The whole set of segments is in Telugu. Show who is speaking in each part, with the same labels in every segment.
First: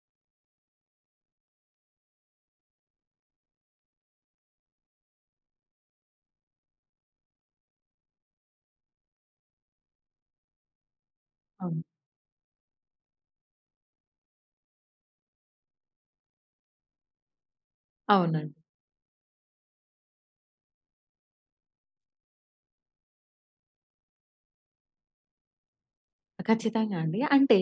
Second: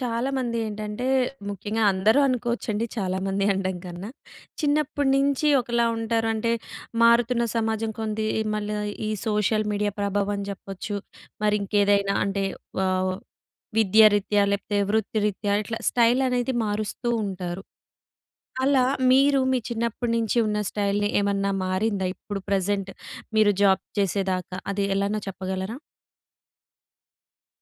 Speaker 1: చాలామంది ఏంటంటే, ముఖ్యంగా అందరూ అనుకోవచ్చండి చాలామంది అనడం కన్నా. చిన్నప్పటి నుంచి ఒకలా ఉంటారు. అంటే, మారుతున్న సమాజం కొంది మళ్ళ ఈ సోషల్ మీడియా ప్రభావం చెప్పొచ్చు, మరి
Speaker 2: అవును.
Speaker 1: ఇంకేదైనా అంటే ఆహ్, విద్య రీత్యా, లేపోతే వృత్తిరీత్యా ఇట్లా స్టైల్ అనేది మారుస్తూ ఉంటారు.
Speaker 2: అవునండి.
Speaker 1: అలా మీరు మీ చిన్నప్పటి నుంచి ఉన్న స్టైల్‌ని ఏమన్నా మారిందా? ఇప్పుడు ప్రెజెంట్ మీరు జాబ్ చేసేదాకా అది ఎలానో చెప్పగలరా?
Speaker 2: ఖచ్చితంగా అండి. అంటే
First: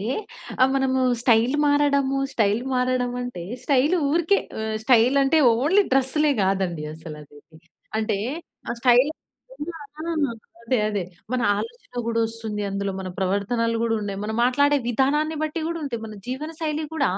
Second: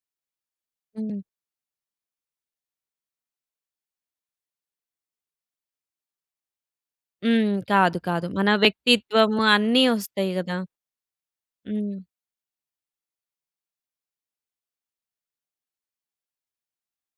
Speaker 2: ఆహ్, మనము
Speaker 1: హ్మ్.
Speaker 2: స్టైల్ మారడము, స్టైల్ మారడం అంటే, స్టైల్ ఊరికే ఆహ్, స్టైల్ అంటే ఓన్లీ డ్రెస్‌లే కాదండి
Speaker 1: హ్మ్.
Speaker 2: అసలదేది.
Speaker 1: కాదు.
Speaker 2: అంటే,
Speaker 1: కాదు. మన
Speaker 2: స్టైల్ ఆ!
Speaker 1: వ్యక్తిత్వం అన్నీ వస్తాయి
Speaker 2: [unintelligible]
Speaker 1: కదా!
Speaker 2: అదే, అదే మన ఆలోచన
Speaker 1: హ్మ్.
Speaker 2: కూడా వస్తుందందులో. మన ప్రవర్తనలు కూడా ఉన్నాయి. మనం మాట్లాడే విధానాన్ని బట్టి కూడా ఉంటాయి. మన జీవన శైలి కూడా,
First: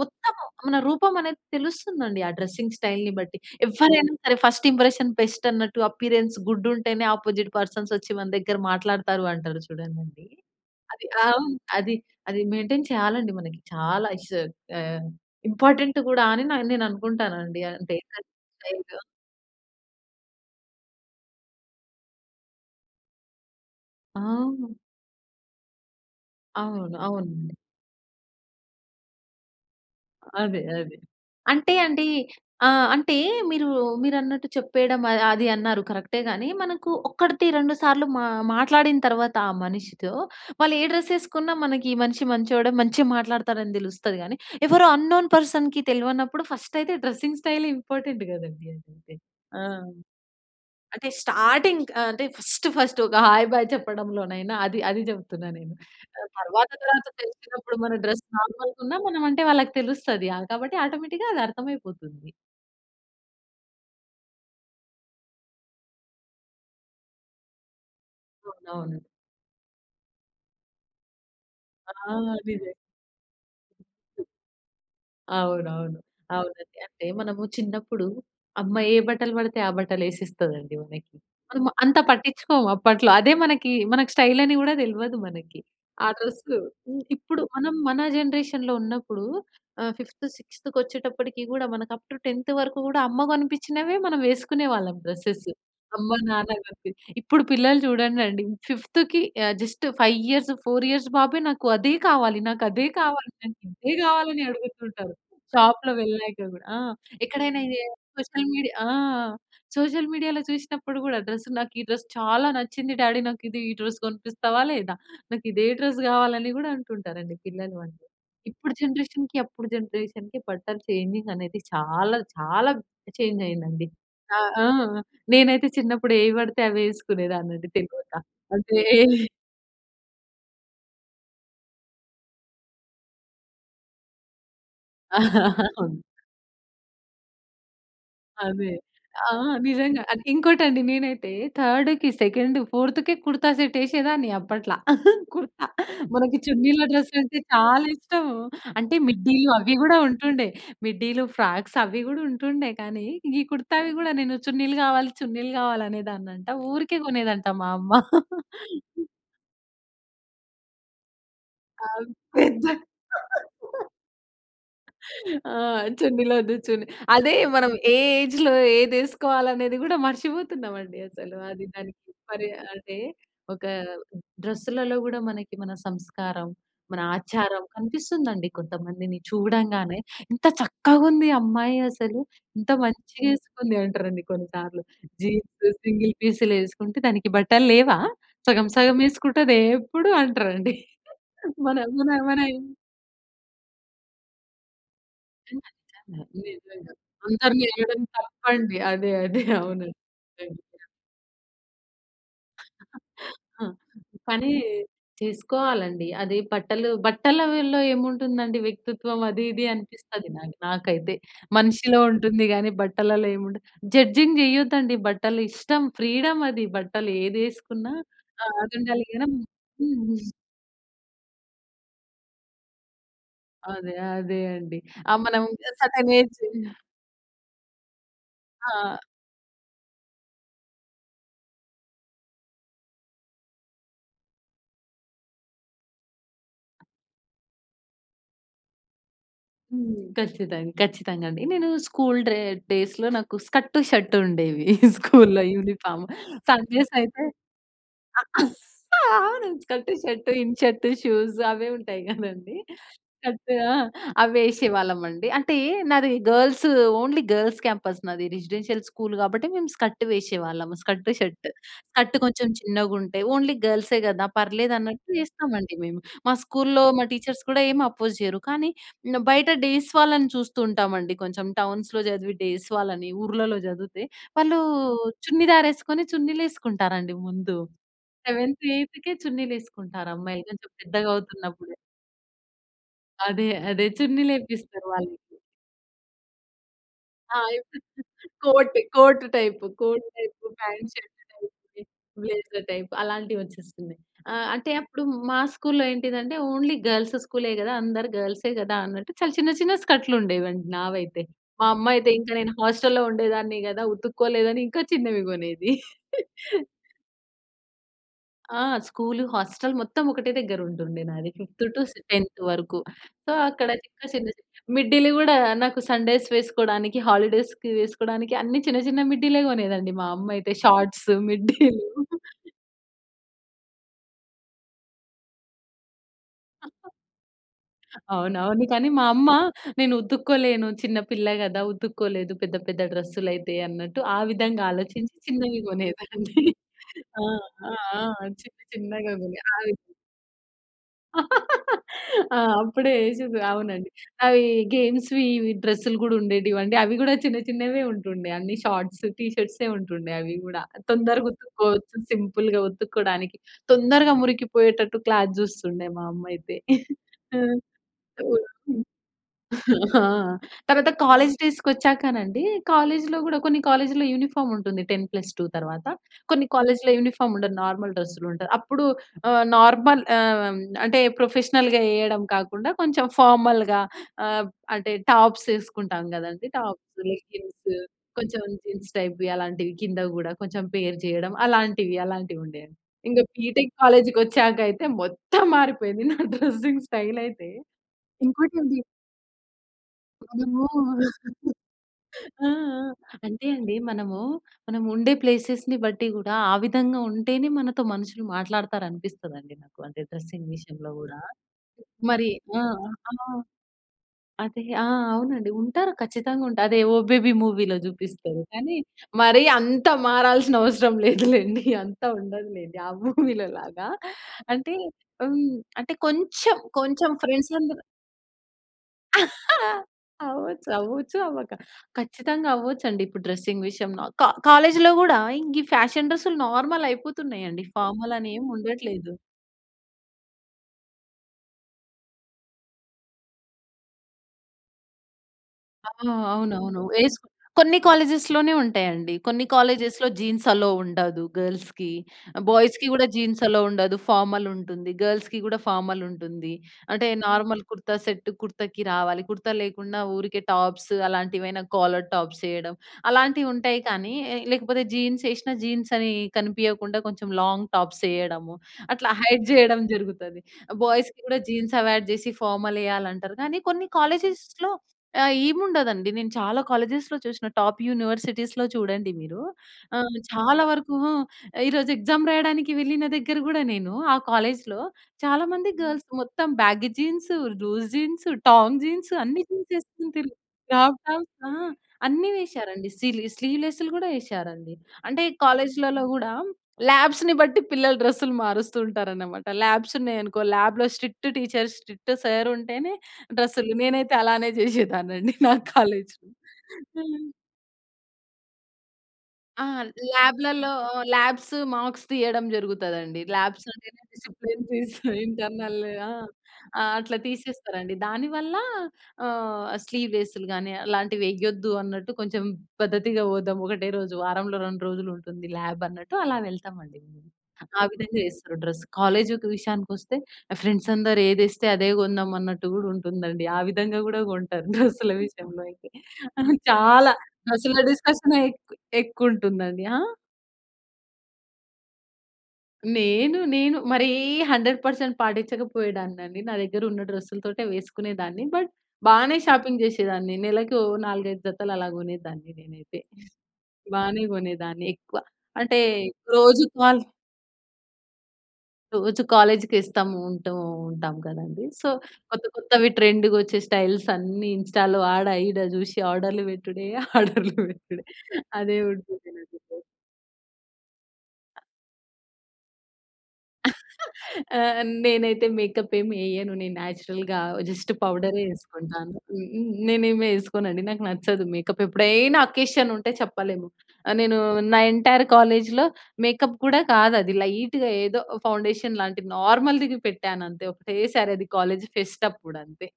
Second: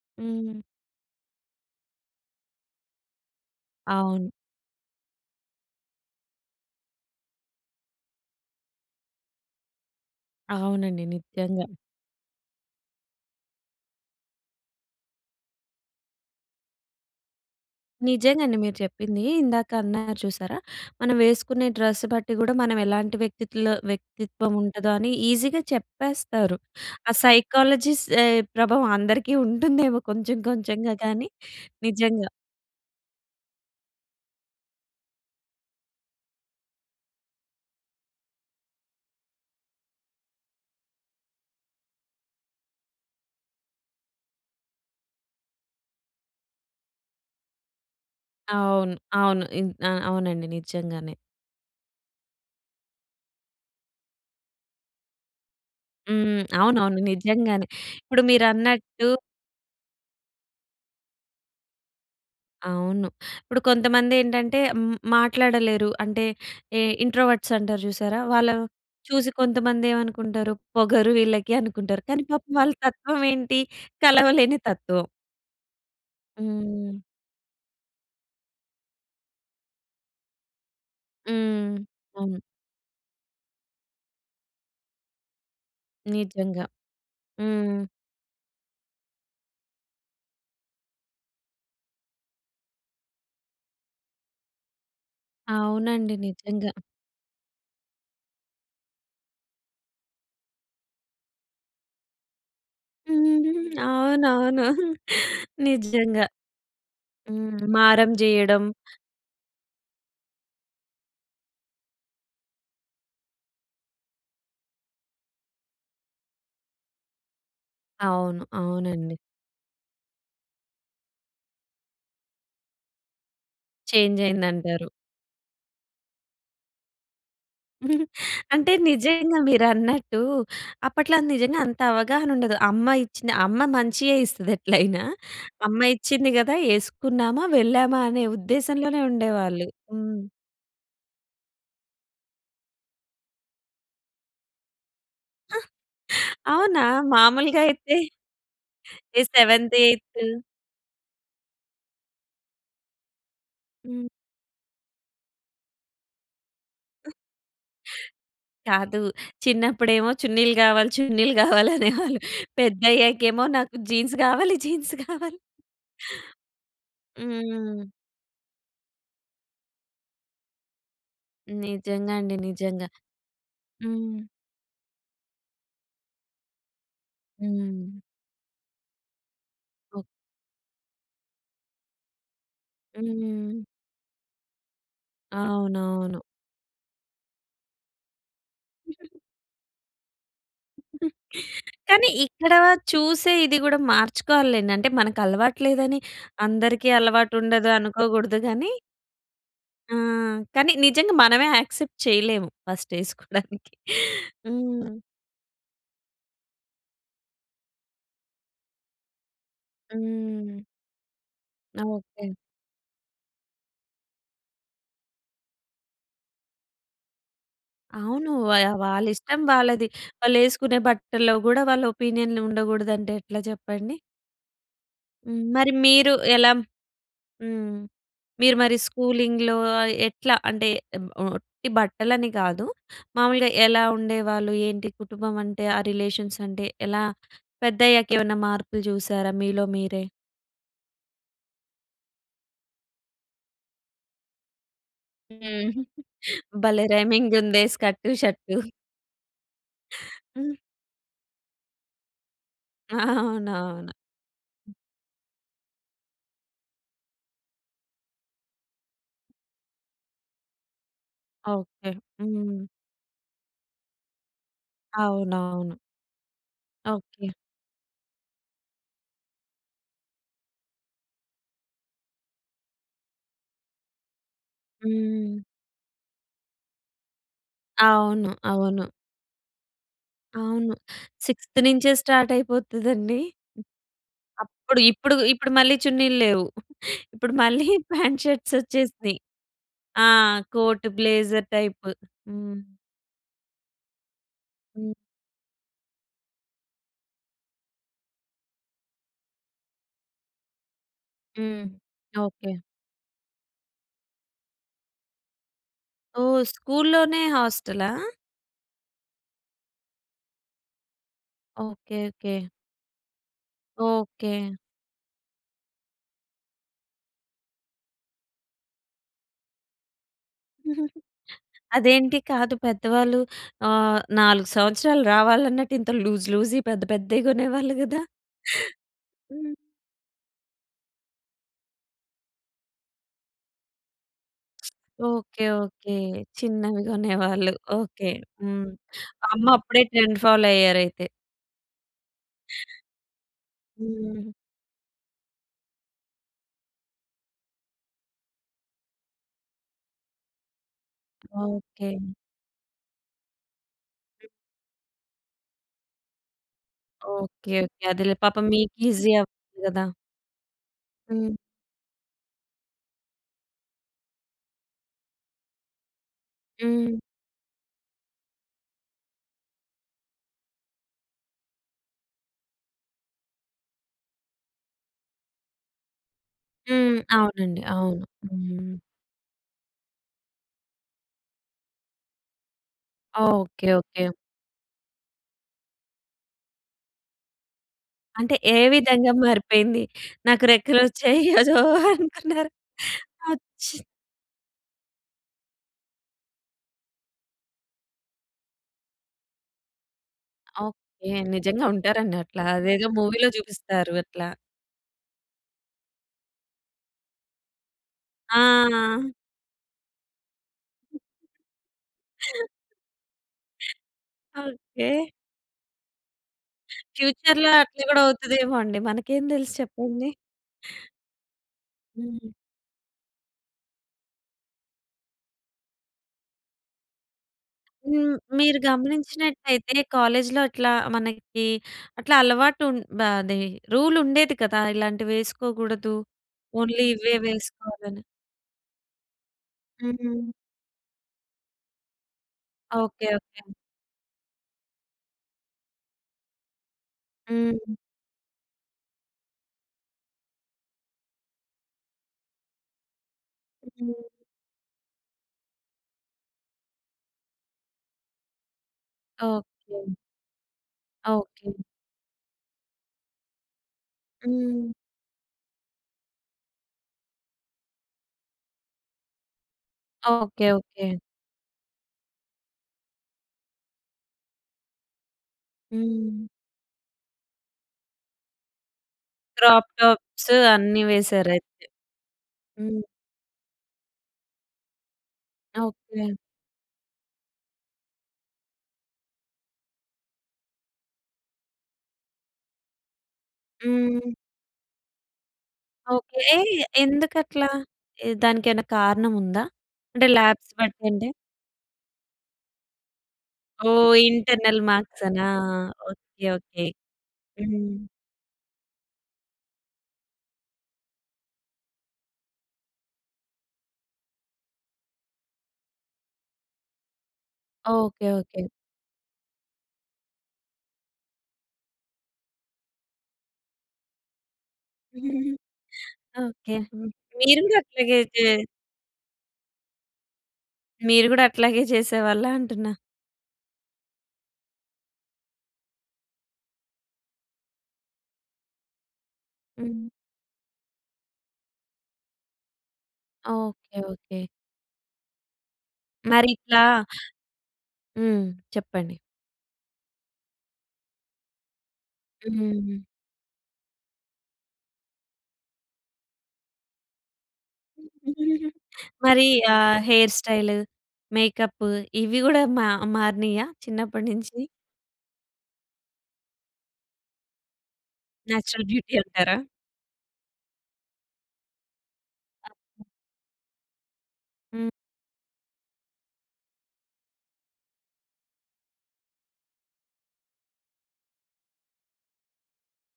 Speaker 2: మొత్తం
Speaker 1: హ్మ్.
Speaker 2: మన రూపం అనేది తెలుస్తుందండి. ఆ డ్రెసింగ్ స్టైల్‌ని బట్టి. ఎవ్వరైనా
Speaker 1: అవును.
Speaker 2: సరే ఫస్ట్ ఇంప్రెషన్ బెస్ట్ అన్నట్టు. అపియరెన్స్ గుడుంటేనే, అపోజిట్ పర్సన్సొచ్చి మన దగ్గర మాట్లాడతారు అంటారు చూడండి.
Speaker 1: అవునండి.
Speaker 2: అది ఆ!
Speaker 1: నిజంగా.
Speaker 2: అది అది మెయింటైన్ చేయాలండి మనకి చాలా ఇస్ ఆహ్, ఇంపార్టెంట్ కూడా అని నె నేను అనుకుంటానండి. అంటే
Speaker 1: నిజంగా అండి, మీరు
Speaker 2: స్టైలు
Speaker 1: చెప్పింది. ఇందాక అన్నారు చూసారా, మనం వేసుకునే డ్రెస్ బట్టి కూడా మనం ఎలాంటి వ్యక్తిక్‌లో వ్యక్తిత్వం
Speaker 2: అవును.
Speaker 1: ఉంటదో అని ఈజీగా చెప్పేస్తారు.
Speaker 2: అవును.
Speaker 1: ఆ
Speaker 2: అవునుండి.
Speaker 1: సైకాలజీ సే ప్రభావం అందరికి ఉంటుందేమో కొంచెం
Speaker 2: అదే.
Speaker 1: కొంచెంగా
Speaker 2: అదే.
Speaker 1: గాని.
Speaker 2: అంటే అండి
Speaker 1: నిజంగా.
Speaker 2: ఆహ్, అంటే మీరు మీరు అన్నట్టు, చెప్పేయడం అది అన్నారు కరెక్టే గాని మనకు, ఒకర్తి రెండు సార్లు మా మాట్లాడిన తరువాత ఆ మనిషితో, వాళ్ళు ఏ డ్రెస్ ఏసుకున్న, మనకి ఈ మనిషి మంచోడు మంచిగా మాట్లాడతాడు అని తెలుస్తది కాని, ఎవరో అన్‌నోన్ పర్సన్‌కి తెలవనప్పుడు ఫస్ట్ అయితే, డ్రెసింగ్ స్టైల్ ఇంపార్టెంట్ కదండి
Speaker 1: అవును.
Speaker 2: అదైతే.
Speaker 1: అవును.
Speaker 2: ఆ!
Speaker 1: ఇద్ ఆ! అవునండి.
Speaker 2: అంటే
Speaker 1: నిజంగానే.
Speaker 2: స్టార్టింగ్ అంటే, ఫస్ట్, ఫస్ట్ ఒక హాయి బై చెప్పడంలో నైనా అది, అది చెప్తున్నా నేను.
Speaker 1: హ్మ్.
Speaker 2: తరువాత
Speaker 1: అవునవును.
Speaker 2: తరువాత
Speaker 1: నిజంగానే.
Speaker 2: తెలిసినప్పుడు మన
Speaker 1: ఇప్పుడు
Speaker 2: డ్రెస్ నార్మల్‌గున్న
Speaker 1: మీరన్నట్టు
Speaker 2: మనం అంటే వాళ్ళకి తెలుస్తది. ఆహ్, కాబట్టి ఆటోమేటిక్‌గా అది అర్థమైపోతుంది.
Speaker 1: అవును. ఇప్పుడు కొంతమంది ఏంటంటే మ మాట్లాడలేరు. అంటే ఆహ్, ఇంట్రోవర్ట్స్ అంటారు చూసారా? వాళ్ళు
Speaker 2: అవును.
Speaker 1: చూసి కొంతమంది ఏమనుకుంటారు పొగరు వీళ్ళకి
Speaker 2: ఆ!
Speaker 1: అనుకుంటారు. కానీ పాపం
Speaker 2: అది.
Speaker 1: వాళ్ళ
Speaker 2: వె
Speaker 1: తత్వం ఏంటి కలవలేని తత్వం.
Speaker 2: అవునవును. అవునండి.
Speaker 1: హ్మ్.
Speaker 2: అంటే మనము చిన్నప్పుడు అమ్మ ఏ బట్టలు పడితే ఆ బట్టలు వేసేస్తది అండి మనకి. మనము
Speaker 1: హ్మ్.
Speaker 2: అంత
Speaker 1: అవును.
Speaker 2: పట్టించుకోము అప్పట్లో. అదే మనకి మన స్టైల్ అని కూడా, తెలవదు మనకి ఆ డ్రెస్‌కు.
Speaker 1: నిజంగా.
Speaker 2: హ్మ్, ఇప్పుడు మనం
Speaker 1: హ్మ్.
Speaker 2: మన జనరేషన్‌లో ఉన్నప్పుడు ఆహ్, ఫిఫ్త్ సిక్స్‌త్‌కి వచ్చేటప్పటికి కూడా మనకు అప్ టూ 10థ్ వరకు కూడా అమ్మ కొనిపించినవే మనం వేసుకునే వాళ్ళం డ్రెసెస్.
Speaker 1: అవునండి. నిజంగా.
Speaker 2: అమ్మ-నాన్నని ఇప్పుడు పిల్లలు చూడండండి ఫిఫ్త్‌కి, జస్ట్ 5 ఇయర్స్ 4 ఇయర్స్ బాబే, "నాకు అదే కావాలి, నాకు అదే కావాలి ఇదే కావాలి" అని
Speaker 1: అవునవును.
Speaker 2: అడుగుతుంటారు. షాప్‌లో
Speaker 1: నిజంగా.
Speaker 2: వెళ్ళాక కూడా. ఆ!
Speaker 1: హ్మ్.
Speaker 2: ఎక్కడైనా ఇది
Speaker 1: మారం
Speaker 2: సోషల్
Speaker 1: చేయడం.
Speaker 2: మీడియా ఆ! సోషల్ మీడియాలో చూసినప్పుడు కూడా, "డ్రెస్ నాకు ఈ డ్రెస్ చాలా నచ్చింది డాడీ నాకు ఈ డ్రెస్ కొనిపిస్తావా లేదా, నాకు ఇదే డ్రెస్ కావాలి" అని కూడా అంటుంటారండి పిల్లలు అంటే.
Speaker 1: అవును.
Speaker 2: ఇప్పుడు
Speaker 1: అవునండి.
Speaker 2: జనరేషన్‌కి అప్పుడు జనరేషన్‌కి బట్టలు చేంజింగ్ అనేది చాలా, చాలా చేంజ్ అయిందండి.
Speaker 1: చేంజ్ అయింది
Speaker 2: ఆహ్, ఆ!
Speaker 1: అంటారు.
Speaker 2: నేనైతే చిన్నప్పుడు ఏది పడితే, అవి వేసుకునేదాన్ని అండి తెలవక
Speaker 1: అంటే
Speaker 2: అంటే
Speaker 1: నిజంగా మీరు అన్నట్టు, అప్పట్లో నిజంగా అంత అవగాహన ఉండదు. అమ్మాయి ఇచ్చిన అమ్మ మంచిగా ఇస్తది ఎట్లైనా అమ్మ ఇచ్చింది కదా! వేసుకున్నామా, వెళ్ళామా అనే
Speaker 2: అదే
Speaker 1: ఉద్దేశంలోనే
Speaker 2: ఆ!
Speaker 1: ఉండేవాళ్ళు.
Speaker 2: నిజంగా
Speaker 1: హ్మ్.
Speaker 2: అది ఇంకోటండి. నేనైతే థర్డ్‌కి, సెకండ్, ఫోర్‌త్‌కి కుర్తా సెట్ వేసేదాన్ని. అప్పట్ల కుర్తా మనకి
Speaker 1: అవునా?
Speaker 2: చున్నీలు డ్రెస్ అంటే
Speaker 1: మాములుగా
Speaker 2: చాలా
Speaker 1: అయితే.
Speaker 2: ఇష్టం. అంటే
Speaker 1: ఈ
Speaker 2: మిడ్డీలు అవి
Speaker 1: సెవెంత్
Speaker 2: గూడా
Speaker 1: ఎయిథ్.
Speaker 2: ఉంటుండే. మిడ్డీలు ఫ్రాక్స్ అవి కూడా ఉంటుండే. కానీ ఈ కుర్తావి
Speaker 1: హ్మ్.
Speaker 2: కూడా, నేను చున్నీలు కావాలి, చున్నీలు కావాలి అనే దాన్నంట ఊరికే కొనేదంట మా అమ్మ.
Speaker 1: కాదు. చిన్నప్పుడేమో చున్నీలు గావాలి, చున్నీలు గావాలి
Speaker 2: ఆ!
Speaker 1: అనే వాళ్ళు.
Speaker 2: పెద్ద
Speaker 1: పెద్దయ్యాకేమో నాకు జీన్స్ గావాలి, జీన్స్ గావాలి.
Speaker 2: ఆ! చున్నిలొద్దు చున్నీ అదే మనం
Speaker 1: హ్మ్.
Speaker 2: ఏ ఏజ్‌లో ఏది వేసుకోవాలి అనేది కూడా మర్చిపోతున్నాం అండి. అసలు. అది దానికి
Speaker 1: నిజంగా అండి.
Speaker 2: మరి
Speaker 1: నిజంగా.
Speaker 2: అదే ఒక
Speaker 1: హ్మ్.
Speaker 2: డ్రెస్‌లలో కూడా మనకి మన సంస్కారం, మన ఆచారం
Speaker 1: హ్మ్.
Speaker 2: కనిపిస్తుందండి. కొంతమందిని చూడంగానే, "ఇంత చక్కగా ఉంది. అమ్మాయి అసలు ఇంత మంచిగా
Speaker 1: హ్మ్.
Speaker 2: వేసుకుంది" అంటారండి. కొన్నిసార్లు జీన్స్ సింగిల్
Speaker 1: అవునవును.
Speaker 2: పీస్‌లు వేసుకుంటే, "దానికి బట్టలు లేవా? సగం సగం వేసుకుంటది ఎప్పుడు" అంటారండి. మనగ్
Speaker 1: కానీ
Speaker 2: మన
Speaker 1: ఇక్కడ
Speaker 2: మనయ్
Speaker 1: చూసే ఇది కూడా మార్చుకోవాలెండి. అంటే మనకు అలవాటు
Speaker 2: [unintelligible]
Speaker 1: లేదని అందరికి
Speaker 2: నిజంగా.
Speaker 1: అలవాటు
Speaker 2: అందరిని
Speaker 1: ఉండదు
Speaker 2: అనడం
Speaker 1: అనుకోకూడదు గాని.
Speaker 2: తప్పండి. అదే అదే అవును..
Speaker 1: ఆ! కానీ
Speaker 2: [unintelligible]
Speaker 1: నిజంగా మనమే యాక్సెప్ట్ చేయలేము ఫస్ట్
Speaker 2: ఆ!
Speaker 1: వేసుకోవడానికి.
Speaker 2: పని
Speaker 1: హ్మ్.
Speaker 2: చేసుకోవాలండి. అది బట్టలు బట్టలలో ఏముంటుందండి వ్యక్తిత్వం అది ఇది అనిపిస్తది నాకు
Speaker 1: హ్మ్.
Speaker 2: నాకైతే. మనిషిలో
Speaker 1: ఓకే.
Speaker 2: ఉంటుంది కానీ బట్టలలో ఏమి ఉండదు. జడ్జింగ్ చేయొద్దండి బట్టలు ఇష్టం ఫ్రీడమ్ అది బట్టలు ఏదేసుకున్నా
Speaker 1: అవును. వ వాళ్ళ
Speaker 2: అదుండాలి గనం
Speaker 1: ఇష్టం వాళ్ళది.
Speaker 2: హ్మ్. హ్మ్.
Speaker 1: వాళ్ళు వేసుకునే బట్టల్లో గూడా వాళ్ళ ఒపీనియన్ ఉండకూడదు అంటే ఎట్లా
Speaker 2: అదే
Speaker 1: చెప్పండి.
Speaker 2: అదే అండి. ఆ
Speaker 1: హ్మ్.
Speaker 2: మనం
Speaker 1: మరి
Speaker 2: సర్టెన్
Speaker 1: మీరు
Speaker 2: ఏజ్
Speaker 1: ఎలా? హ్మ్. మీరు మరి
Speaker 2: ఆ!
Speaker 1: స్కూలింగ్‌లో ఎట్లా అంటే ఒట్టి బట్టలని కాదు, మామూలుగా ఎలా ఉండేవాళ్ళు? ఏంటి కుటుంబం అంటే ఆ రిలేషన్స్ అంటే ఎలా పెద్దయ్యాక ఏమైనా మార్పులు చూసారా మీలో
Speaker 2: హ్మ్.
Speaker 1: మీరే?
Speaker 2: ఖచ్చితంగా! ఖచ్చితంగా! అండి. నేను స్కూల్ డ్రె డేస్‌లో నాకు స్కర్ట్ షర్ట్ ఉండేవి. స్కూల్‌లో
Speaker 1: హ్మ్.
Speaker 2: యూనిఫార్మ్
Speaker 1: భలే!
Speaker 2: సండేస్ అయితే
Speaker 1: రైమింగ్ ఉంది స్కర్ట్
Speaker 2: ఆహ్, అవును.
Speaker 1: షర్ట్.
Speaker 2: స్కర్ట్, షర్ట్, ఇన్
Speaker 1: హ్మ్.
Speaker 2: షర్ట్, షూస్ అవే ఉంటాయి కదండీ! కట్ ఆ!
Speaker 1: అవునవును.
Speaker 2: అవి వేసేవాళ్ళం అండి. అంటే నాది గర్ల్స్ ఓన్లీ గర్ల్స్ క్యాంపస్ నాది రెసిడెన్షియల్ స్కూల్ కాబట్టి మేము స్కర్ట్ వేసేవాళ్ళం. Skirt shirt
Speaker 1: okay.
Speaker 2: స్కర్ట్ కొంచెం
Speaker 1: హ్మ్.
Speaker 2: చిన్నగా ఉంటే ఓన్లీ గర్ల్సే కదా! పర్లేదు అన్నట్టు
Speaker 1: అవునవును.
Speaker 2: యేస్తామండి మేము. మా స్కూల్లో మా
Speaker 1: ఓకే.
Speaker 2: టీచర్స్ కూడా ఏమి అపోజ్ చేయరు. కానీ బయట డేస్ వాళ్ళని చూస్తూ ఉంటామండి. కొంచెం టౌన్స్‌లో చదివి డేస్ వాళ్ళని ఊర్లలో చదివితే, వాళ్ళు
Speaker 1: హ్మ్.
Speaker 2: చున్ని దార వేసుకొని, చున్నీలు వేసుకుంటారండి. ముందు
Speaker 1: అవును.
Speaker 2: సెవెంత్,
Speaker 1: అవును.
Speaker 2: ఎయిథ్‌కే చున్నీలు వేసుకుంటారు అమ్మాయిలు కొంచెం
Speaker 1: అవును
Speaker 2: పెద్దగా
Speaker 1: సిక్స్త్
Speaker 2: అవుతున్నప్పుడే.
Speaker 1: నుంచే స్టార్ట్ అయిపోతదండి.
Speaker 2: అదే అదే చున్నీలు
Speaker 1: అప్పుడు
Speaker 2: వేపిస్తారు
Speaker 1: ఇప్పుడు,
Speaker 2: వాళ్ళకి.
Speaker 1: ఇప్పుడు మళ్ళీ చున్నీలు లేవు. ఇప్పుడు
Speaker 2: ఆ! అవే
Speaker 1: మళ్ళీ ప్యాంట్ షర్ట్స్
Speaker 2: కోట్,
Speaker 1: వచ్చేసినాయి.
Speaker 2: Coat type. కోట్
Speaker 1: ఆ!
Speaker 2: Type,
Speaker 1: coat
Speaker 2: pant shirt
Speaker 1: blazer
Speaker 2: type
Speaker 1: type హ్మ్.
Speaker 2: బ్లేజర్ టైప్ అలాంటివి వచ్చేస్తున్నాయి. ఆహ్ అంటే
Speaker 1: హ్మ్.
Speaker 2: అప్పుడు మా స్కూల్లో ఏంటిదంటే ఓన్లీ గర్ల్స్ స్కూలే కదా! అందరూ గర్ల్సే కదా! అన్నట్టు చాలా చిన్న, చిన్న స్కర్ట్‌‌లుండేవండి నావైతే.
Speaker 1: హ్మ్.
Speaker 2: మా అమ్మ అయితే ఇంక నేను
Speaker 1: ఓకే.
Speaker 2: హాస్టల్‌లో ఉండేదాన్ని కదా! ఉతుక్కోలేదని ఇక చిన్నవి కొనేది.
Speaker 1: ఓహ్! స్కూల్‌లోనే హాస్టలా?
Speaker 2: ఆ! స్కూలు, హాస్టల్ మొత్తం ఒకటే దగ్గర ఉంటుండే నాది. Fifth to
Speaker 1: okay.
Speaker 2: సె
Speaker 1: ఓకె.
Speaker 2: టెంత్ వరకు. సో, అక్కడ చిన్న చిన్న,
Speaker 1: ఓకె.
Speaker 2: మిడ్డీలు గూడా నాకు సండేస్ వేసుకోవడానికి హాలిడేస్‌కి వేసుకోవడానికి అన్నీ చిన్న, చిన్న మిడ్డీలే కొనేదండి మా అమ్మ అయితే. షార్ట్స్, మిడ్డీలు.
Speaker 1: అదేంటి కాదు పెద్దవాళ్ళు ఆహ్, 4 సంవత్సరాలు రావాలన్నట్టు ఇంత లూజ్ లూజ్‌యి పెద్ద పెద్దవి కొనేవాళ్ళు కదా.
Speaker 2: అవునవును. కానీ మా అమ్మ
Speaker 1: హ్మ్.
Speaker 2: నేను ఉత్తుక్కోలేను చిన్న పిల్ల గదా! ఉతుక్కోలేదు పెద్ద పెద్ద డ్రెస్‌లైతే అన్నట్టు ఆ విధంగా ఆలోచించి
Speaker 1: ఓకె,
Speaker 2: చిన్నవి
Speaker 1: ఓకె.
Speaker 2: కొనేదండి.
Speaker 1: చిన్నవి
Speaker 2: ఆ!
Speaker 1: గొ‌నేవాళ్ళు
Speaker 2: ఆ! ఆ!
Speaker 1: ఓకె.
Speaker 2: చిన్న
Speaker 1: హ్మ్.
Speaker 2: చిన్నగా కొనే
Speaker 1: అమ్మ
Speaker 2: అవి
Speaker 1: అప్పుడే ట్రెండ్ ఫాలో అయ్యారు అయితే.
Speaker 2: ఆ! అప్పుడే ఏసేది అవునండి.
Speaker 1: హ్మ్.
Speaker 2: అవి గేమ్స్‌వి ఇవి డ్రెస్‌లు గూడా ఉండేటివి అండి. అవి గూడా చిన్న, చిన్నవే ఉంటుండే. అన్ని షార్ట్స్, టీ ష‌ర్ట్సే ఉంటుండే అవి గూడా తొందరగా
Speaker 1: ఓకె.
Speaker 2: ఉత్తుక్కోవచ్చు. సింపుల్‌గా ఉత్తుక్కోడానికి, తొందరగా మురికిపోయేటట్టు క్లాత్ చూస్తుండే మా అమ్మ అయితే.
Speaker 1: Okay, okay. అదేలే పాపం మీకు ఈసీ
Speaker 2: ఆ!
Speaker 1: అవుతుంది గదా!
Speaker 2: తరువాత కాలేజ్
Speaker 1: హ్మ్.
Speaker 2: డేస్‌కి ఒచ్చాకనండి. కాలేజ్‌లో గూడా కొన్ని కాలేజ్‌లో యూనిఫార్మ్ ఉంటుంది. 10+2 తర్వాత. కొన్ని కాలేజ్‌లో
Speaker 1: హ్మ్.
Speaker 2: యూనిఫార్మ్ ఉండదు నార్మల్ డ్రెస్‌లు ఉంటాయి. అప్పుడు ఆహ్, నార్మల్ ఆహ్, అంటే ప్రొఫెషనల్‌గా ఏయడం కాకుండా కొంచెం ఫార్మల్‌గా ఆహ్, అంటే టాప్స్ ఏసుకుంటాం గదండీ! టాప్స్,
Speaker 1: హ్మ్. అవునండి.
Speaker 2: లెగ్గింగ్స్
Speaker 1: అవును.
Speaker 2: కొంచెం
Speaker 1: హ్మ్.
Speaker 2: జీన్స్ టైప్‌వి అలాంటివి కింద గూడా కొంచెం పెయిర్ చేయడం అలాంటివి, అలాంటివి ఉండేయండి. ఇంక
Speaker 1: ఓకె,
Speaker 2: బీ‌టెక్
Speaker 1: ఓకె.
Speaker 2: కాలేజ్‌కి వచ్చాక అయితే మొత్తం మారిపోయింది నా డ్రెసింగ్ స్టైల్ అయితే
Speaker 1: అంటే
Speaker 2: ఇంకోటి
Speaker 1: ఏ
Speaker 2: అండి
Speaker 1: విధంగా మారిపోయింది? నాకు
Speaker 2: మనము
Speaker 1: రెక్కలు వచ్చాయి ఎదో
Speaker 2: ఆ! ఆ!
Speaker 1: అనుకున్నారు
Speaker 2: అంటె అండి.
Speaker 1: అచ్చీ
Speaker 2: మనమూ మనము ఉండే ప్లేసెస్‌ని బట్టి గూడా, ఆ విధంగా ఉంటేనే మనతో మనుషులు మాట్లాడతారు అనిపిస్తదండి నాకు. అంటే డ్రెసింగ్ విషయంలో
Speaker 1: ఓకె.
Speaker 2: కూడా.
Speaker 1: నిజంగా ఉంటారండి
Speaker 2: మరి
Speaker 1: అట్లా
Speaker 2: ఆ!
Speaker 1: అదేదో
Speaker 2: అలో
Speaker 1: మూవీ‌లో చూపిస్తారు అట్లా.
Speaker 2: అంటే ఆ! అవునండి. ఉంటారు ఖచ్చితంగా! ఉంటారు. అదే 'ఓ బేబీ' మూవీలో చూపిస్తారు. కానీ
Speaker 1: ఆ!
Speaker 2: మరి అంత మారాల్సిన అవసరం లేదు‌లేండి. అంత ఉండదు లెండి. ఆ మూవీ‌లో‌ లాగా. అంటే
Speaker 1: ఓకె.
Speaker 2: హ్మ్. అంటే కొంచెం, కొంచెం
Speaker 1: ఫ్యూచర్‌లో
Speaker 2: ఫ్రెండ్స్
Speaker 1: అట్ల
Speaker 2: అందరు
Speaker 1: కూడా అవుతదేమో అండి. మనకేం తెలుసు చెప్పండి.
Speaker 2: అవ్వచ్చు, అవ్వచ్చు. అవ్వక
Speaker 1: హ్మ్.
Speaker 2: ఖచ్చితంగా అవ్వచ్చండి. ఇప్పుడు డ్రెసింగ్ విషయంలో క కాలేజ్‌‌‌లో గూడా ఇంక ఈ ఫ్యాషన్ డ్రెస్‌లు నార్మల్ అయిపోతున్నాయి అండి.
Speaker 1: హ్మ్.
Speaker 2: ఫార్మల్ అని ఏమి
Speaker 1: మీరు
Speaker 2: ఉండట్లేదు.
Speaker 1: గమనించినట్టై‌తే కాలేజ్‌లో అట్లా మనకి అట్లా అలవాటు దా అది. రూల్ ఉండేది కదా! ఇలాంటివి
Speaker 2: ఆ!
Speaker 1: వేసుకోకూడదు.
Speaker 2: అవునవును.
Speaker 1: ఓన్లీ ఇవే
Speaker 2: ఏసు కొన్ని
Speaker 1: వేసుకోవాలని.
Speaker 2: కాలేజెస్‌‌ లోనే ఉంటాయండి. కొన్ని కాలేజెస్‌‌లో
Speaker 1: హ్మ్.
Speaker 2: జీన్స్ అలో ఉండదు గర్ల్స్‌కి, బాయ్స్‌కి గూడా
Speaker 1: ఓకె.
Speaker 2: Jeans
Speaker 1: okay.
Speaker 2: అలో ఉండదు. ఫార్మల్ ఉంటుంది. గర్ల్స్‌కి గూడా ఫార్మల్ ఉంటుంది. అంటే
Speaker 1: హ్మ్.
Speaker 2: నార్మల్ కుర్తా సెట్, కుర్తాకి రావాలి. కుర్తా లేకుండా ఊరికే టాప్స్ అలాంటివైనా కాలర్ టాప్స్ వేయడం. అలాంటివి ఉంటాయి
Speaker 1: హ్మ్.
Speaker 2: కానీ లేకపోతే, జీన్స్ ఏసినా జీన్స్ అనీ కనిపియకుండా కొంచెం లాంగ్ టాప్స్ ఎయడము. అట్లా హైడ్ చేయడం
Speaker 1: ఓకె.
Speaker 2: జరుగుతది. బాయ్స్‌కి గూడా
Speaker 1: ఓకె.
Speaker 2: జీన్స్ అవాయిడ్ చేసి ఫార్మల్ ఎయ్యాలి అంటారు. కానీ కొన్ని
Speaker 1: హ్మ్.
Speaker 2: కాలేజెస్‌‌లో ఆహ్, ఏమి ఉండదండి నేను చాలా కాలేజెస్‌‌లో చూసినా టాప్ యూనివర్సిటీస్‌లో చూడండి మీరు ఆహ్,
Speaker 1: ఓకె,
Speaker 2: చాలా
Speaker 1: ఓకె.
Speaker 2: వరకూ ఈరోజు ఎక్సామ్ రాయడానికి వెళ్ళిన దగ్గర గూడా నేను, ఆ కాలేజ్‌లో చాలా మంది గర్ల్స్
Speaker 1: హ్మ్.
Speaker 2: మొత్తం బ్యాగ్ జీన్స్, లూజ్ జీన్స్, టాంగ్ జీన్స్ అన్ని
Speaker 1: క్రాప్
Speaker 2: జీన్స్ ఏసుకొని
Speaker 1: టాప్స్ అన్నీ
Speaker 2: తిరుగా
Speaker 1: వేశారు
Speaker 2: బామ్స్
Speaker 1: అయితే.
Speaker 2: ఆ! అన్ని
Speaker 1: హ్మ్.
Speaker 2: వేసారండి సిలి స్లీవ్‌లెస్లు గూడా ఏసారండి. అంటే కాలేజ్‌లలో
Speaker 1: ఓకె.
Speaker 2: గూడా లాబ్స్‌ని బట్టి పిల్లలు డ్రెస్‌లు మారుస్తూ ఉంటారు అనమాట. లాబ్స్ ఉన్నాయనుకో లాబ్‌లో స్ట్రిక్ట్ టీచర్, స్ట్రిక్ట్ సర్ ఉంటేనే డ్రెస్‌లు.
Speaker 1: హ్మ్.
Speaker 2: నేనైతే అలానే చేసేదాన్ని అండి నా
Speaker 1: ఓకె.
Speaker 2: కాలేజ్‌‌లో హ్మ్.
Speaker 1: ఎందుకట్లా? ఎ దానికేమైనా కారణం ఉందా?
Speaker 2: ఆ!
Speaker 1: అంటే ల్యాబ్స్
Speaker 2: లాబ్‌లలో
Speaker 1: బట్టి అంటే
Speaker 2: లాబ్స్ మార్క్స్ తీయడం జరుగుతాదండి. లాబ్స్
Speaker 1: ఓహ్!
Speaker 2: అంటే‌నే
Speaker 1: ఇంటర్నల్
Speaker 2: డిసిప్లె‌యి‌న్ చేసి
Speaker 1: మార్క్స్
Speaker 2: ఇంక
Speaker 1: అనా!
Speaker 2: ఇంటర్నల్‌ని
Speaker 1: ఓకె, ఓకె.
Speaker 2: ఆ! అట్లా
Speaker 1: హ్మ్.
Speaker 2: తీసేస్తారండి. దాని వల్లా ఆహ్, స్లీవ్‌లె‌స్లు గాని అలాంటివి వేయొద్దు అన్నట్టు కొంచెం పద్ధతిగా పోదాం. ఒకటే రోజు వారంలో 2 రోజులు ఉంటుంది లాబ్ అన్నట్టు అలా వెళ్తాం అండి. ఆ
Speaker 1: ఓకె,
Speaker 2: విధంగా
Speaker 1: ఓకె.
Speaker 2: ఏస్తారు డ్రెస్. కాలేజ్ విషయానికి వస్తే ఫ్రెండ్స్ అందరు ఏది ఏస్తే అదే కొందాం అన్నట్టు ఉంటుందండి. ఆ విధంగా గూడా గొంటారు డ్రెస్‌ల విషయంలో అయితే.
Speaker 1: ఓకె.
Speaker 2: చాలా
Speaker 1: మీరు గూడా
Speaker 2: డ్రెస్‌ల
Speaker 1: అట్లాగై చే
Speaker 2: డిస్కషనే ఎక్కు ఎక్కువ ఉంటుంది అండి. ఆ!
Speaker 1: మీరు కూడా అట్లాగే చేసేవాళ్ళా అంటున్నా?
Speaker 2: నేను, నేను మరి 100% పాటించకపోయేదాన్ని అండి. నా దగ్గర ఉన్న డ్రె‌సుల తోటే వేసుకునేదాన్ని, బట్ బానే షాపింగ్
Speaker 1: హ్మ్.
Speaker 2: చేసేదాన్ని నెలకి ఓ 4, 5 జతలు అలా కొనేదాన్ని నేనైతే.
Speaker 1: Okay, okay.
Speaker 2: బానే కొనేదాన్ని, ఎక్కువ. అంటే
Speaker 1: మరి ఇట్లా
Speaker 2: రోజు కాల్
Speaker 1: హ్మ్. చెప్పండి.
Speaker 2: రోజు కాలేజ్‌కి ‌ఇస్తాము ఉంటూ ఉంటాం కదండీ, సో కొత్త
Speaker 1: హ్మ్.
Speaker 2: కొత్తవి ట్రెండ్‌గా వచ్చే స్టైల్స్ అన్ని ఇన్‌స్టాలో ఆడ, ఈడ చూసి ఆర్డర్‌లు పెట్టుడే ఆర్డర్‌లు పెట్టుడే అదే ఉంటుంది.
Speaker 1: మరి ఆ
Speaker 2: [unintelligible]
Speaker 1: హెయిర్ స్టైల్, మేకప్ ఇవి కూడా మా మారినాయా చిన్నప్పటి నుంచి?
Speaker 2: ఆ! నేనైతే మేకప్ ఏమి వేయను నేను నేచురల్‌గా జస్ట్ పౌడరే
Speaker 1: నేచురల్ బ్యూటీ
Speaker 2: వేసుకుంటాను.
Speaker 1: అంటారా?
Speaker 2: నేను ఏమి వేసుకోనండి నాకు నచ్చదు మేకప్ ఎప్పుడైనా అకేషన్ ఉంటే చెప్పలేము, నేను
Speaker 1: హ్మ్.
Speaker 2: నా ఎంటైర్ కాలేజ్‌లో మేకప్ కూడా కాదు అది లైట్‌గా ఏదో ఫౌండేషన్ లాంటి నార్మల్‌ ది‌గ్ పెట్టాను అంతే ఒకటేసారి అది కాలేజ్ ఫెస్ట్ అప్పుడు అంతే.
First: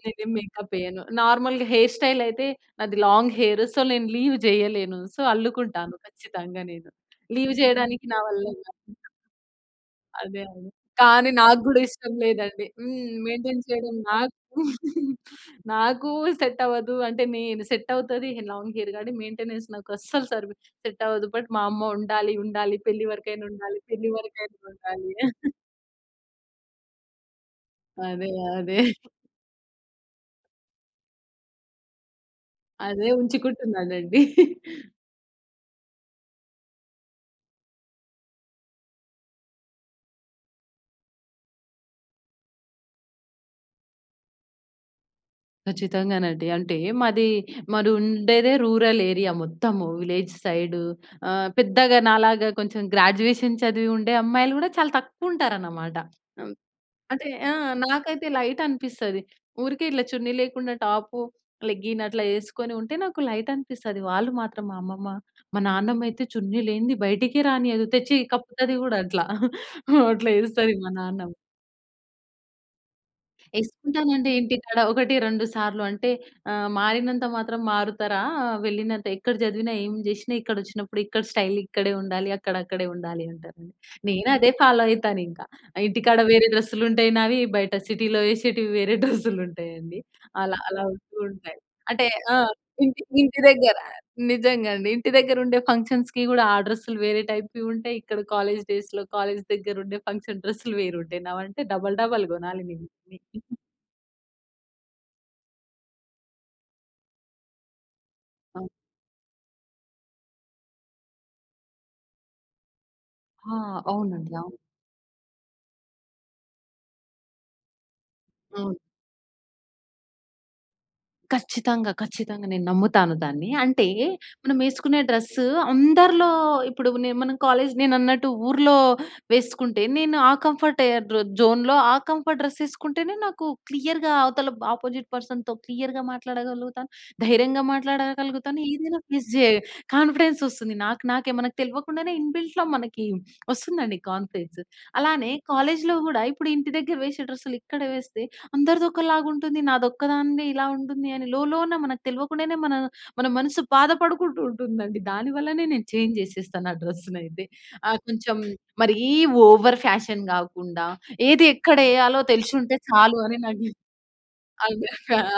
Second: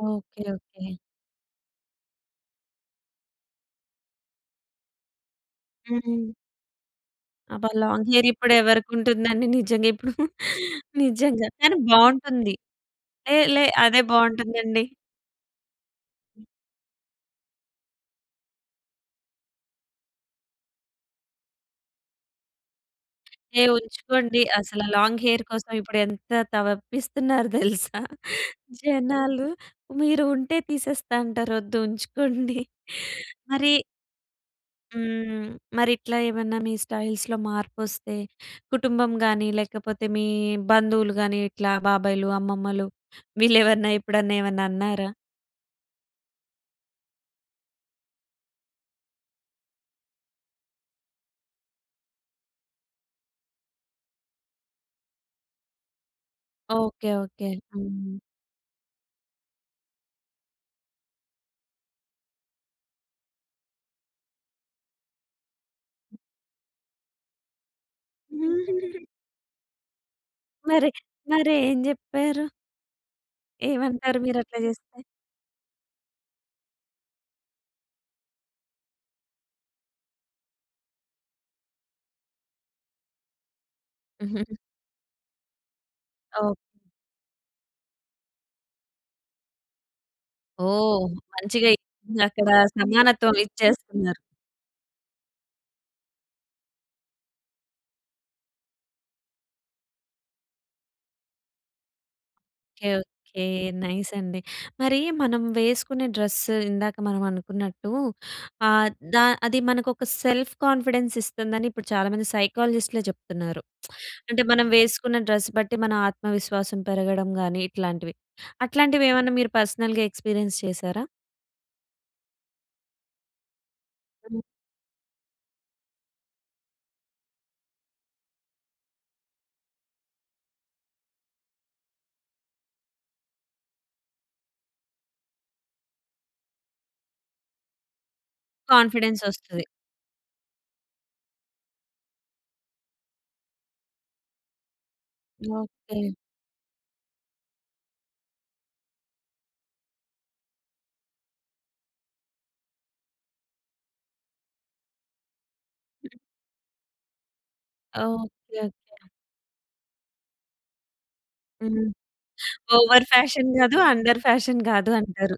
Speaker 2: నేనేం
Speaker 1: ఓకె,
Speaker 2: మేకప్
Speaker 1: ఓకె.
Speaker 2: వేయను నార్మల్‌గా హెయిర్ స్టైల్ అయితే నాది లాంగ్ హెయిర్ సో నేను లీవ్ చేయలేను సో అల్లుకుంటాను
Speaker 1: హ్మ్.
Speaker 2: ఖచ్చితంగా నేను. లీవ్
Speaker 1: అబ్బా
Speaker 2: చేయడానికి
Speaker 1: లాంగ్
Speaker 2: నా
Speaker 1: హెయిర్ ఇప్పుడు
Speaker 2: వ‌ల్లగా
Speaker 1: ఎవరికి ఉంటుందండి? నిజంగా ఇప్పుడు
Speaker 2: అదే అదే, కానీ
Speaker 1: నిజంగా
Speaker 2: నాకు
Speaker 1: కానీ
Speaker 2: కూడా ఇష్టం
Speaker 1: బాగుంటుంది.
Speaker 2: లేదండి
Speaker 1: ఏహ్!
Speaker 2: మెయింటైన్
Speaker 1: లే!
Speaker 2: చేయడం
Speaker 1: అదే
Speaker 2: నాకు
Speaker 1: బాగుంటుందండి.
Speaker 2: నాకు సెట్ అవ్వదు అంటే నేను సెట్ అవుతది లాంగ్ హెయిర్‌గా మెయింటెనెన్స్ నాకు అస్సలు సరి‌వి సెట్ అవ్వదు. బట్ మా అమ్మ ఉండాలి, ఉండాలి పెళ్లి వరకైనా
Speaker 1: ఏహ్!
Speaker 2: ఉండాలి, పెళ్లి
Speaker 1: ఉంచుకోండి.
Speaker 2: వరకైనా
Speaker 1: అసలు
Speaker 2: ఉండాలి.
Speaker 1: లాంగ్ హెయిర్ కోసం ఇప్పుడు ఎంత తవప్పిస్తున్నారో తెలుసా
Speaker 2: అదే, అదే.
Speaker 1: జనాలు, మీరు ఉంటే తీసేస్తా అంటారు. వద్దు ఉంచుకోండి.
Speaker 2: అదే
Speaker 1: మరి
Speaker 2: ఉంచుకుంటున్నానండి.
Speaker 1: హ్మ్. మరి ఇట్లా ఏమన్నా మీ స్టైల్స్‌లో మార్పు వస్తే కుటుంబం కానీ, లేకపోతే మీ బంధువులు గాని, ఇట్లా బాబాయిలు, అమ్మమ్మలు వీళ్ళు ఏమన్నా ఎప్పుడన్నా ఏమన్నా అన్నారా?
Speaker 2: ఖచ్చితంగానండి. అంటే మాది, మాది ఉండేదే రూరల్ ఏరియా మొత్తము. విలేజ్ సైడ్ ఆహ్, పెద్దగా నాలాగా కొంచెం గ్రాడ్యుయేషన్ చదివి ఉండే అమ్మాయిలు గూడా చాలా తక్కువ ఉంటారనమాట. అమ్
Speaker 1: ఓకె.
Speaker 2: అంటే
Speaker 1: ఓకె.
Speaker 2: ఆ!
Speaker 1: హ్మ్.
Speaker 2: నాకైతే లైట్ అనిపిస్తది. ఊరికే ఇట్ల చున్నీ లేకుండా టాపు, లెగ్గిన్ అట్లా యేసుకొని ఉంటే, నాకు లైట్ అనిపిస్తది. వాళ్ళు మాత్రం మా అమ్మమ్మ. మా నాన్నమ్మ అయితే చున్నీ లేనిది, బయటికే రానీయదు. తెచ్చి కప్పుతది గూడా అట్ల. ఆ! అట్లా ఏస్తది మా
Speaker 1: మరి,
Speaker 2: నాన్నమ్మ.
Speaker 1: మరి ఏం జెప్పారు? ఏమంటారు
Speaker 2: ఏసుకుంటామండి
Speaker 1: మీరు అట్లా
Speaker 2: ఇంటికాడ.
Speaker 1: జేస్తే?
Speaker 2: 1, 2 సార్లు అంటే ఆహ్, మారినంత మాత్రం మారుతారా? వెళ్ళినంత ఎక్కడ చదివినా, ఏం జేసినా, ఇక్కడ వచ్చినప్పుడు ఇక్కడ స్టైల్ ఇక్కడే ఉండాలి. అక్కడ అక్కడే ఉండాలి అంటారండి. నేను అదే
Speaker 1: హుహు.
Speaker 2: ఫాలో అయితాను ఇంక. ఇంటికాడ వేరే
Speaker 1: ఓహ్!
Speaker 2: డ్రెస్సులు ఉంటాయి నావి, బయట సిటీలో ఏశేటివి వేరే డ్రెస్సులు ఉంటాయండి. అలా, అలా
Speaker 1: ఓహ్!
Speaker 2: వస్తూ ఉంటాయి.
Speaker 1: మంచిగా
Speaker 2: అంటే ఆ!
Speaker 1: అక్కడ
Speaker 2: ఇంటి
Speaker 1: సమానత్వం
Speaker 2: ఇంటి దగ్గర
Speaker 1: ఇచ్చేస్తున్నారు.
Speaker 2: నిజంగా అండి, ఇంటి దగ్గర ఉండే ఫంక్షన్స్‌కి కూడా ఆ డ్రెస్సులు వేరే టైప్‌వి ఉంటాయి ఇక్కడ కాలేజ్ డేస్‌లో కాలేజ్ దగ్గర ఉండే, ఫంక్షన్ డ్రెస్సులు వేరు ఉంటాయి నావి. అంటే డబల్, డబల్ కొనాలి నేను.
Speaker 1: ఓకె. ఓకె. నైస్ అండి. మరీ మనం వేసుకునే డ్రెస్ ఇందాక మనం అనుకున్నట్టూ, ఆహ్, ద అది మనకు ఒక సెల్ఫ్ కాన్ఫిడెన్స్ ఇస్తుందని, ఇప్పుడు చాలామంది సైకాలజిస్ట్‌లే
Speaker 2: ఆ!
Speaker 1: చెప్తున్నారు.
Speaker 2: అవునండి.
Speaker 1: అంటే,
Speaker 2: అవును.
Speaker 1: మనం వేసుకున్న డ్రెస్ బట్టి మన ఆత్మవిశ్వాసం పెరగడం గాని, ఇట్లాంటివి.
Speaker 2: అవును.
Speaker 1: అట్లాంటివి ఏమన్నా మీరు పర్సనల్‌గా ఎక్స్పీరియన్స్ చేసారా?
Speaker 2: ఖచ్చితంగా. ఖచ్చితంగా నేను నమ్ముతాను దాన్ని. అంటే మనం వేసుకునే డ్రెస్ అందరిలో ఇప్పుడు నే మన కాలేజ్ నేను అన్నట్టు ఊర్లో వేసుకుంటే, నేను ఆ కంఫర్ట్ ఏ ర జోన్‌లో ఆ కంఫర్ట్ డ్రెస్ వేసుకుంటేనే, నాకు క్లియర్‌గా అవతల బ్ అపోజిట్ పర్సన్‌‌‌తో క్లియర్‌గా మాట్లాడగలుగుతాను. ధైర్యంగా మాట్లాడగలుగుతాను. ఏదైనా
Speaker 1: కాన్ఫిడెన్స్
Speaker 2: ఫేస్ జేయ
Speaker 1: వస్తది.
Speaker 2: కాన్ఫిడెన్స్ వస్తుంది నాకు నాకే. మనకు తెల్వకుండానే ఇన్‌బిల్ట్‌లో మనకి వస్తుందండి కాన్ఫిడెన్స్. అలానే కాలేజ్‌లో
Speaker 1: ఓకె.
Speaker 2: కూడా, ఇప్పుడు ఇంటి దగ్గర వేసే డ్రెస్సులు ఇక్కడ వేస్తే, అందరిది ఒకలాగా ఉంటుంది. నాది ఒక్కదానిదే ఇలా ఉంటుంది అని, లోలోన మనకు తెల్వకుండానే మన, మన మనసు బాధపడుకుంటూ ఉంటుందండి. దాని వల్లనే నేను చేంజ్ జేసేస్తాను, ఆ డ్రెస్సునయితే. ఆహ్, కొంచెం
Speaker 1: ఓకె.
Speaker 2: మరీ
Speaker 1: ఓకె.
Speaker 2: ఓవర్ ఫ్యాషన్ గాకుండా, ఏది ఎక్కడ
Speaker 1: హ్మ్.
Speaker 2: వేయాలో తెలి‌శుం‌టే
Speaker 1: ఓవర్
Speaker 2: చాలు, అని
Speaker 1: ఫ్యాషన్
Speaker 2: నా
Speaker 1: గాదు, అండర్ ఫ్యాషన్ గాదు, అంటారు.
Speaker 2: [unintelligible] ఆ!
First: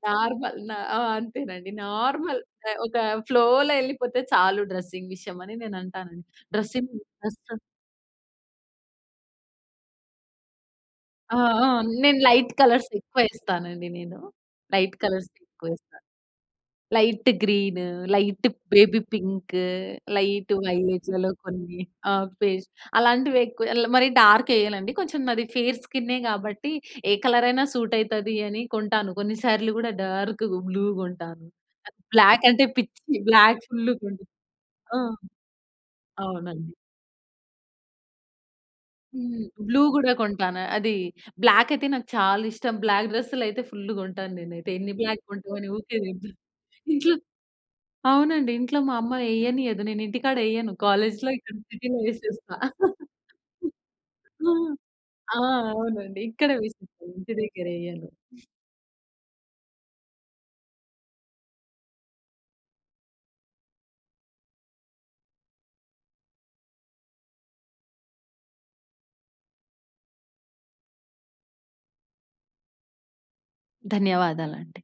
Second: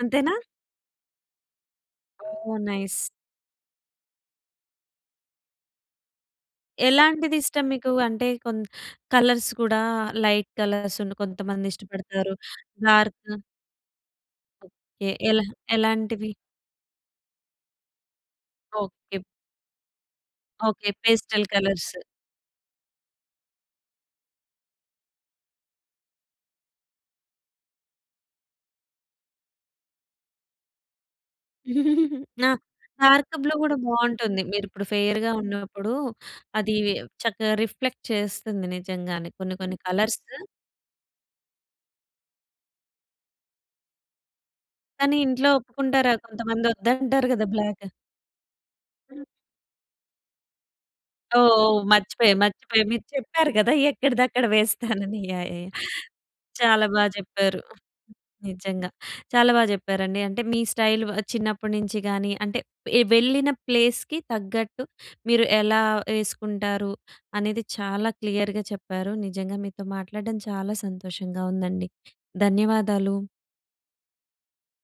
Speaker 1: అంతేనా?
Speaker 2: నార్మల్ న ఆ! అంతేనండి నార్మల్
Speaker 1: ఓహ్!
Speaker 2: ఆహ్, ఒక
Speaker 1: నైస్.
Speaker 2: ఫ్లోలో ఎళ్ళిపోతే చాలు, డ్రెసింగ్ విషయం అని, నేను అంటానండి. డ్రెసింగ్
Speaker 1: ఎలాంటిది
Speaker 2: [unintelligible]
Speaker 1: ఇష్టం మీకు? అంటే కొంత కలర్స్ కూడా, లైట్ కలర్స్
Speaker 2: ఆ!
Speaker 1: కొంతమంది
Speaker 2: ఆ! నేను
Speaker 1: ఇష్టపడతారు
Speaker 2: లైట్ కలర్స్ ఎక్కువ
Speaker 1: డార్క్.
Speaker 2: వేస్తానండి నేను. లైట్
Speaker 1: ఎ
Speaker 2: కలర్స్
Speaker 1: ఎలా
Speaker 2: ఎక్కువ వేస్తా.
Speaker 1: ఎలాంటివి?
Speaker 2: Light green, light baby
Speaker 1: okay.
Speaker 2: Pink, light
Speaker 1: okay.
Speaker 2: వైలెట్లలో
Speaker 1: పేస్టల్
Speaker 2: కొన్ని
Speaker 1: కలర్స్.
Speaker 2: ఆహ్, ఫేస్ అలాంటివి ఎక్కువ ల్ మరి డార్క్ వెయ్యనండి. కొంచెం నాది ఫేర్ స్కిన్నే కాబట్టి, ఏ కలర్ అయినా సూట్ అయితది అని, కొంటాను. కొన్నిసార్లు కూడా డార్క్ బ్లూ కొంటాను. బ్లాక్ అంటే పిచ్చి.
Speaker 1: డార్క్ బ్లూ
Speaker 2: బ్లాక్
Speaker 1: గూడా
Speaker 2: ఫుల్లు కొంటు
Speaker 1: బావుం‌టుంది. మీరు ఇప్పుడు
Speaker 2: ఆ!
Speaker 1: ఫెయిర్‌గా ఉన్నప్పుడు, అది
Speaker 2: అవునండి.
Speaker 1: చక్కగా రిఫ్లెక్ట్ చేస్తుంది, నిజంగానే.
Speaker 2: హ్మ్.
Speaker 1: కొన్ని కొన్ని
Speaker 2: బ్లూ గూడా
Speaker 1: కలర్స్
Speaker 2: కొంటాను. అది బ్లాక్ అయితే నాకు చాలా ఇష్టం. బ్లాక్ డ్రెస్సులు అయితే ఫుల్లు కొంటాను నేనైతే. ఎన్ని
Speaker 1: కానీ
Speaker 2: బ్లాక్
Speaker 1: ఇంట్లో
Speaker 2: కొంటావు అని, ఊరికే
Speaker 1: ఒప్పుకుంటారా?
Speaker 2: తిడతా,
Speaker 1: కొంతమంది
Speaker 2: ఇంట్లో
Speaker 1: వద్దంటారు గదా! బ్లాక్.
Speaker 2: అవునండి ఇంట్లో మా అమ్మ ఎయ్యనీయదు. నేను ఇంటికాడ ఎయ్యను. కాలేజ్‌లో ఇక్కడ
Speaker 1: ఓహ్!
Speaker 2: సిటీలో
Speaker 1: మర్చిపోయా,
Speaker 2: వేసేస్తా.
Speaker 1: మర్చిపోయా. మీరు చెప్పారు గదా! ఎక్కడిదక్కడ
Speaker 2: ఆ!
Speaker 1: వేస్తానని
Speaker 2: ఆ!
Speaker 1: యాహ్! యాహ్!
Speaker 2: అవునండి ఇక్కడే
Speaker 1: చాలా
Speaker 2: వేస్కుంటా.
Speaker 1: బా
Speaker 2: ఇంటి
Speaker 1: చెప్పారు.
Speaker 2: దగ్గరెయ్యను.
Speaker 1: నిజంగా చాలా బా చెప్పారండి. అంటే మీ స్టైల్ ఆహ్, చిన్నప్పటి నుంచి గానీ అంటే ఎ వెళ్ళిన ప్లేస్‌కి తగ్గట్టు, మీరు ఎలా ఎసుకుంటారు? అనేది చాలా క్లియర్‌గా చెప్పారు. నిజంగా మీతో మాట్లాడడం చాలా సంతోషంగా ఉందండి. ధన్యవాదాలు.
Speaker 2: ధన్యవాదాలండి.